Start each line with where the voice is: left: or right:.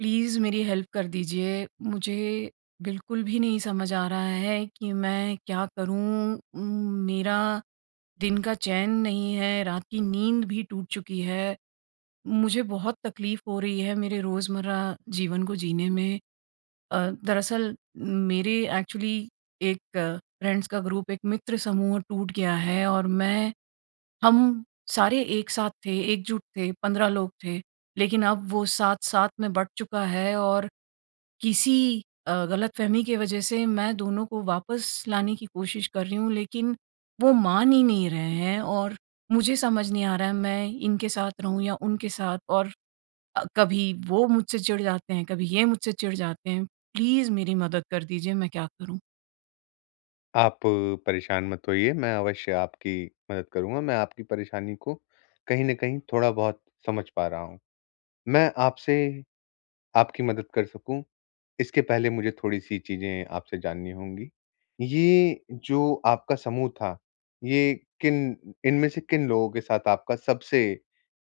right: Please मेरी help कर दीजिए, मुझे बिल्कुल भी नहीं समझ आ रहा है कि मैं क्या करूँ? उम, मेरा दिन का चैन नहीं है, रात की नींद भी टूट चुकी है। मुझे बहुत तकलीफ हो रही है मेरे रोजमर्रा जीवन को जीने में अ, दरअसल मेरे एक्चुअली एक फ्रेंड्स का ग्रुप एक मित्र समूह टूट गया है और मैं हम सारे एक साथ थे, एकजुट थे 15 लोग थे। लेकिन अब वो 7-7 में बँट चुका है और किसी अ, गलतफहमी की वजह से मैं दोनों को वापस लाने की कोशिश कर रही हूँ लेकिन वो मान ही नहीं रहे हैं और मुझे समझ नहीं आ रहा है मैं इनके साथ रहूँ या उनके साथ और अ, कभी वो मुझसे चिढ़ जाते हैं, कभी ये मुझसे चिढ़ जाते हैं। प्लीज मेरी मदद कर दीजिए, मैं क्या करूँ?
left: आप परेशान मत होइए मैं अवश्य आपकी मदद करूँगा, मैं आपकी परेशानी को कहीं न कहीं थोड़ा-बहुत समझ पा रहा हूँ। मैं आपसे आपकी मदद कर सकूँ, इसके पहले मुझे थोड़ी-सी चीज़ें आपसे जाननी होंगी। ये जो आपका समूह था, ये किन इनमें से किन लोगों के साथ आपका सबसे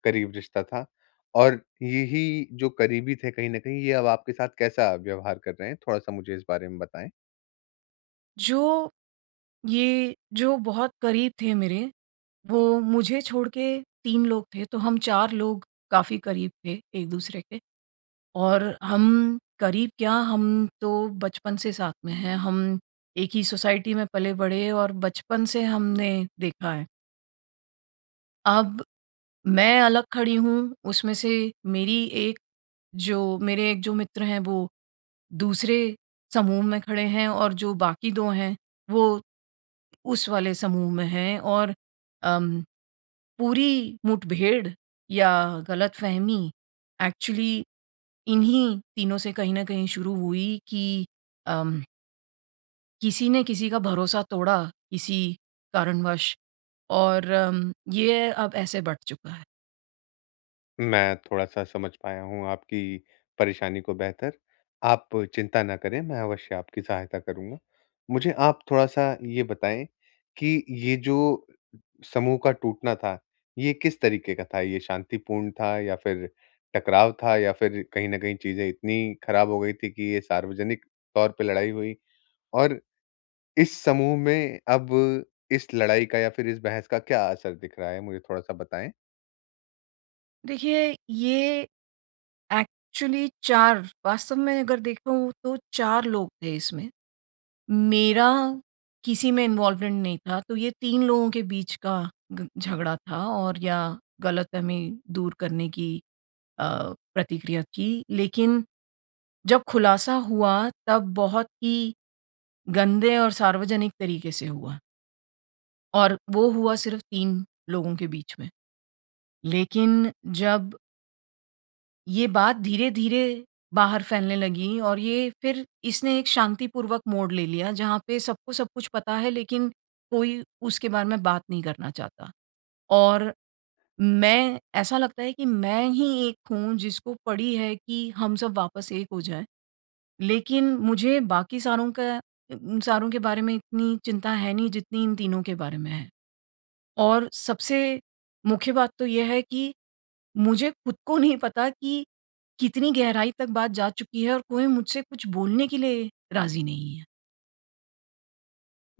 left: करीब रिश्ता था? और यही जो करीबी थे कहीं न कहीं ये अब आपके साथ कैसा व्यवहार कर रहे हैं? थोड़ा-सा मुझे इस बारे में बताएँ।
right: जो, ये जो बहुत करीब थे मेरे, वो मुझे छोड़ के 3 लोग थे, तो हम 4 लोग काफ़ी करीब थे एक-दूसरे के और हम करीब क्या हम तो बचपन से साथ में हैं, हम एक ही सोसाइटी में पले-बढ़े और बचपन से हमने देखा है। अब मैं अलग खड़ी हूँ, उसमें से मेरी एक जो मेरे 1 जो मित्र हैं वो दूसरे समूह में खड़े हैं और जो बाकी 2 हैं, वो उस वाले समूह में हैं और अ, पूरी मुठभेड़ या गलतफहमी एक्चुअली इन्हीं तीनों से कहीं न कहीं शुरू हुई कि, अम किसी ने किसी का भरोसा तोड़ा, किसी कारणवश और अम, ये अब ऐसे बँट चुका है।
left: मैं थोड़ा-सा समझ पाया हूँ आपकी परेशानी को बेहतर, आप चिंता ना करें मैं अवश्य आपकी सहायता करूँगा। मुझे आप थोड़ा-सा ये बताएँ, कि ये जो समूह का टूटना था, ये किस तरीके का था, ये शांतिपूर्ण था या फिर टकराव था या फिर कहीं न कहीं चीज़ें इतनी खराब हो गई थी कि ये सार्वजनिक तौर पे लड़ाई हुई? और इस समूह में अब इस लड़ाई का या फिर इस बहस का क्या असर दिख रहा है मुझे थोड़ा-सा बताएँ?
right: देखिए ये एक्चुअली 4 वास्तव में अगर देखूँ तो 4 लोग थे इसमें। मेरा किसी में इन्वॉल्वमेंट नहीं था तो ये 3 लोगों के बीच का ग झगड़ा था और या गलतफहमी दूर करने की अ, प्रतिक्रिया थी। लेकिन जब खुलासा हुआ तब बहुत ही गंदे और सार्वजनिक तरीके से हुआ। और वो हुआ सिर्फ़ 3 लोगों के बीच में। लेकिन जब ये बात धीरे-धीरे बाहर फैलने लगी और ये फिर इसने एक शांतिपूर्वक मोड़ ले लिया जहाँ पे सबको सब कुछ पता है लेकिन कोई उसके बारे में बात नहीं करना चाहता। और मैं ऐसा लगता है कि मैं ही एक हूँ जिसको पड़ी है कि हम सब वापस एक हो जाए। लेकिन मुझे बाकी सारों का उम, सारों के बारे में इतनी चिंता है नहीं जितनी इन तीनों के बारे में है। और सबसे मुख्य बात तो ये है कि मुझे खुद को नहीं पता कि कितनी गहराई तक बात जा चुकी है और कोई मुझसे कुछ बोलने के लिए राज़ी नहीं है।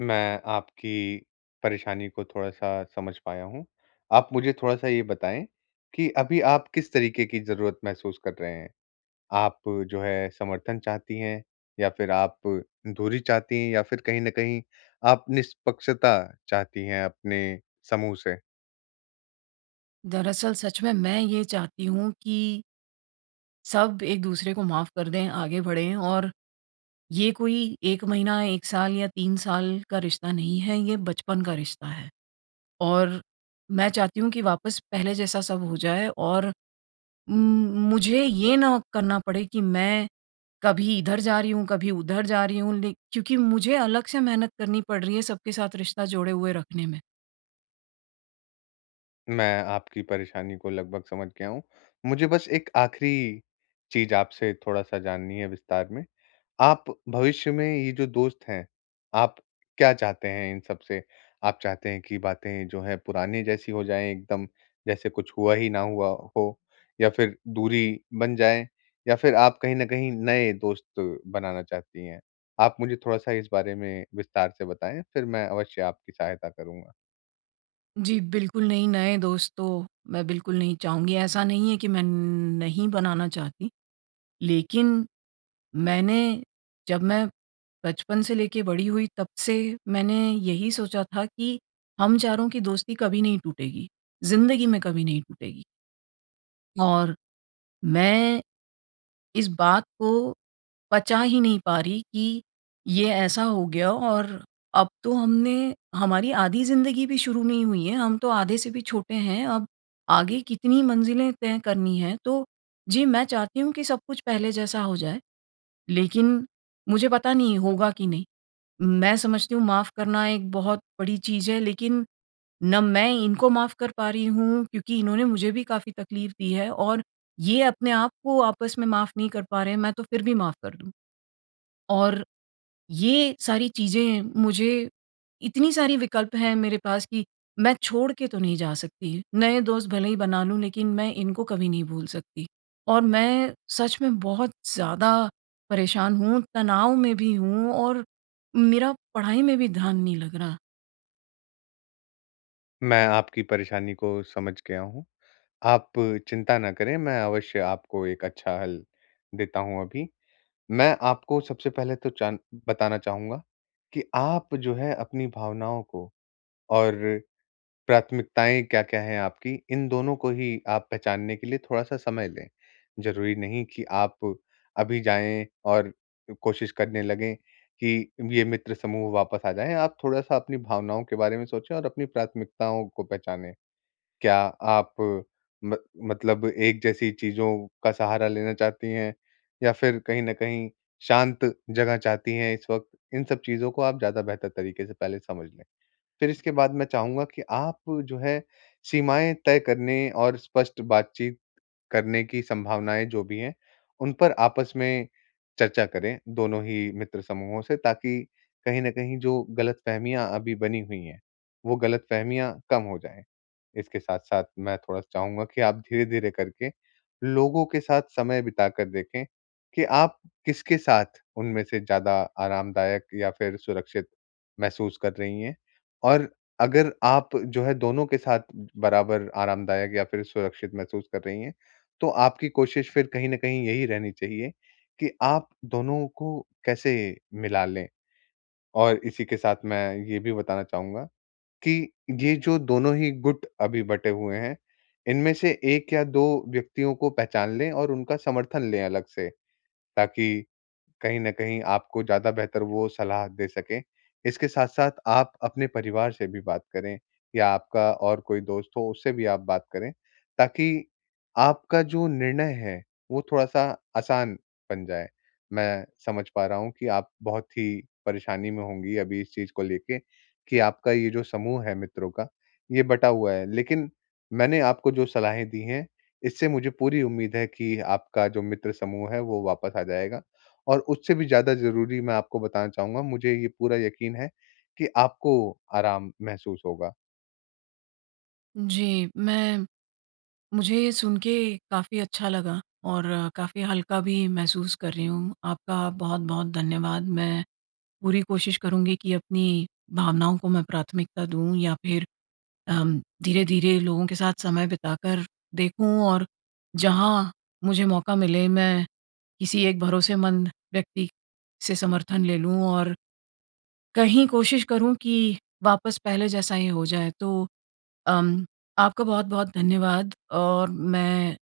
left: मैं आपकी परेशानी को थोड़ा-सा समझ पाया हूँ, आप मुझे थोड़ा-सा ये बताएँ कि अभी आप किस तरीके की ज़रूरत महसूस कर रहे हैं? आप जो है समर्थन चाहती हैं या फिर आप दूरी चाहती हैं या फिर कहीं न कहीं आप निष्पक्षता चाहती हैं अपने समूह से?
right: दरअसल सच में मैं ये चाहती हूँ कि सब एक-दूसरे को माफ़ कर दें, आगे बढ़ें और ये कोई 1 महीना, 1 साल या 3 साल का रिश्ता नहीं है ये बचपन का रिश्ता है और मैं चाहती हूँ कि वापस पहले जैसा सब हो जाए और उम, मुझे ये ना करना पड़े कि मैं कभी इधर जा रही हूँ, कभी उधर जा रही हूँ लेक क्योंकि मुझे अलग से मेहनत करनी पड़ रही है सबके साथ रिश्ता जोड़े हुए रखने में।
left: मैं आपकी परेशानी को लगभग समझ गया हूँ, मुझे बस एक आख़िरी चीज़ आपसे थोड़ा-सा जाननी है विस्तार में, आप भविष्य में ये जो दोस्त हैं, आप क्या चाहते हैं इन सब से? आप चाहते हैं कि बातें जो है पुराने जैसी हो जाएँ एकदम जैसे कुछ हुआ ही ना हुआ हो या फिर दूरी बन जाए या फिर आप कहीं न कहीं नए दोस्त बनाना चाहती हैं? आप मुझे थोड़ा-सा इस बारे में विस्तार से बताएँ, फिर मैं अवश्य आपकी सहायता करूँ।
right: जी बिल्कुल नहीं, नए दोस्त तो मैं बिल्कुल नहीं चाहूँगी। ऐसा नहीं है कि मैं न नहीं बनाना चाहती। लेकिन मैंने जब मैं बचपन से लेके बड़ी हुई तब से मैंने यही सोचा था कि हम चारों की दोस्ती कभी नहीं टूटेगी, ज़िन्दगी में कभी नहीं टूटेगी। और मैं इस बात को पचा ही नहीं पा रही कि ये ऐसा हो गया। और अब तो हमने हमारी आधी ज़िन्दगी भी शुरू नहीं हुई है, हम तो आधे से भी छोटे हैं, अब आगे कितनी मंजिलें तय करनी है, तो जी, मैं चाहती हूँ कि सब कुछ पहले जैसा हो जाए। लेकिन मुझे पता नहीं होगा कि नहीं। मैं समझती हूँ माफ़ करना एक बहुत बड़ी चीज़ है लेकिन ना मैं इनको माफ़ कर पा रही हूँ क्योंकि इन्होंने मुझे भी काफ़ी तकलीफ़ दी है और ये अपने आपको आपस में माफ़ नहीं कर पा रहे हैं मैं तो फिर भी माफ कर दूँ। और ये सारी चीज़ें मुझे इतनी सारी विकल्प हैं मेरे पास कि मैं छोड़ के तो नहीं जा सकती। नए दोस्त भले ही बना लूँ लेकिन मैं इनको कभी नहीं भूल सकती। और मैं सच में बहुत ज़्यादा परेशान हूँ तनाव में भी हूँ और मेरा पढ़ाई में भी ध्यान नहीं लग रहा।
left: मैं आपकी परेशानी को समझ गया हूँ, आप चिंता ना करें मैं अवश्य आपको एक अच्छा हल देता हूँ अभी। मैं आपको सबसे पहले तो जान बताना चाहूँगा, कि आप जो है अपनी भावनाओं को और प्राथमिकताएँ क्या-क्या है आपकी? इन दोनों को ही आप पहचानने के लिए थोड़ा-सा समय लें। ज़रूरी नहीं कि आप अभी जाएँ और अ, कोशिश करने लगे कि ये मित्र समूह वापस आ जाए, आप थोड़ा-सा अपनी भावनाओं के बारे में सोचे और अपनी प्राथमिकताओं को पहचानें। क्या आप म मतलब एक जैसी चीज़ों का सहारा लेना चाहती हैं, या फिर कहीं न कहीं शांत जगह चाहती हैं इस वक़्त, इन सब चीज़ को आप ज़्यादा बेहतर तरीके से पहले समझ लें। फिर इसके बाद मैं चाहूँगा कि आप जो है, सीमाएँ तय करने और स्पष्ट बातचीत करने की संभावनाएँ जो भी हैं, उन पर आपस में चर्चा करें, दोनों ही मित्र समूहों से ताकि कहीं न कहीं जो गलतफहमियाँ अभी बनी हुई हैं, वो गलतफहमियाँ कम हो जाए। इसके साथ-साथ मैं थोड़ा-सा चाहूँगा कि आप धीरे-धीरे करके लोगों के साथ समय बिताकर देखें, कि आप किसके साथ उनमें से ज़्यादा आरामदायक या फिर सुरक्षित महसूस कर रही हैं। और अगर आप जो है दोनों के साथ बराबर आरामदायक या फिर सुरक्षित महसूस कर रही हैं, तो आपकी कोशिश फिर कहीं न कहीं यही रहनी चाहिए, कि आप दोनों को कैसे मिला लें। और इसी के साथ मैं ये भी बताना चाहूँगा कि ये जो दोनों ही गुट अभी बटे हुए हैं, इनमें से 1 या 2 व्यक्तियों को पहचान लें और उनका समर्थन ले अलग से, ताकि कहीं न कहीं आपको ज़्यादा बेहतर वो सलाह दे सकें। इसके साथ-साथ आप अपने परिवार से भी बात करें या आपका और कोई दोस्त हो उससे भी आप बात करें, ताकि आपका जो निर्णय है, वो थोड़ा-सा आसान बन जाए। मैं समझ पा रहा हूँ कि आप बहुत ही परेशानी में होंगी अभी इस चीज़ को लेके कि आपका ये जो समूह है मित्रों का, ये बटा हुआ है, लेकिन मैंने आपको जो सलाहें दी हैं, इससे मुझे पूरी उम्मीद है कि आपका जो मित्र समूह है वो वापस आ जाएगा। और उससे भी ज़्यादा ज़रूरी मैं आपको बताना चाहूँगा, मुझे ये पूरा यकीन है, कि आपको आराम महसूस होगा।
right: जी, मैं मुझे ये सुन के काफ़ी अच्छा लगा और काफ़ी हल्का भी महसूस कर रही हूँ, आपका बहुत-बहुत धन्यवाद। मैं पूरी कोशिश करुँगी कि अपनी भावनाओं को मैं प्राथमिकता दूँ या फिर अम, धीरे-धीरे लोगों के साथ समय बिताकर देखूँ और जहाँ मुझे मौका मिले, मैं किसी एक भरोसेमंद व्यक्ति से समर्थन ले लूँ। और कहीं कोशिश करूँ कि वापस पहले जैसा ये हो जाए, तो अम, आपका बहुत-बहुत धन्यवाद और मैं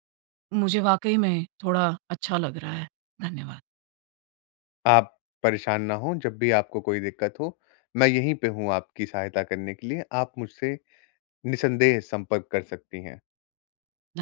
right: मुझे वाक़ई में थोड़ा अच्छा लग रहा है। धन्यवाद।
left: आप परेशान ना हो, जब भी आपको कोई दिक्कत हो, मैं यहीं पे हूँ आपकी सहायता करने के लिए, आप मुझसे निसंदेह संपर्क कर सकती हैं।
right: ध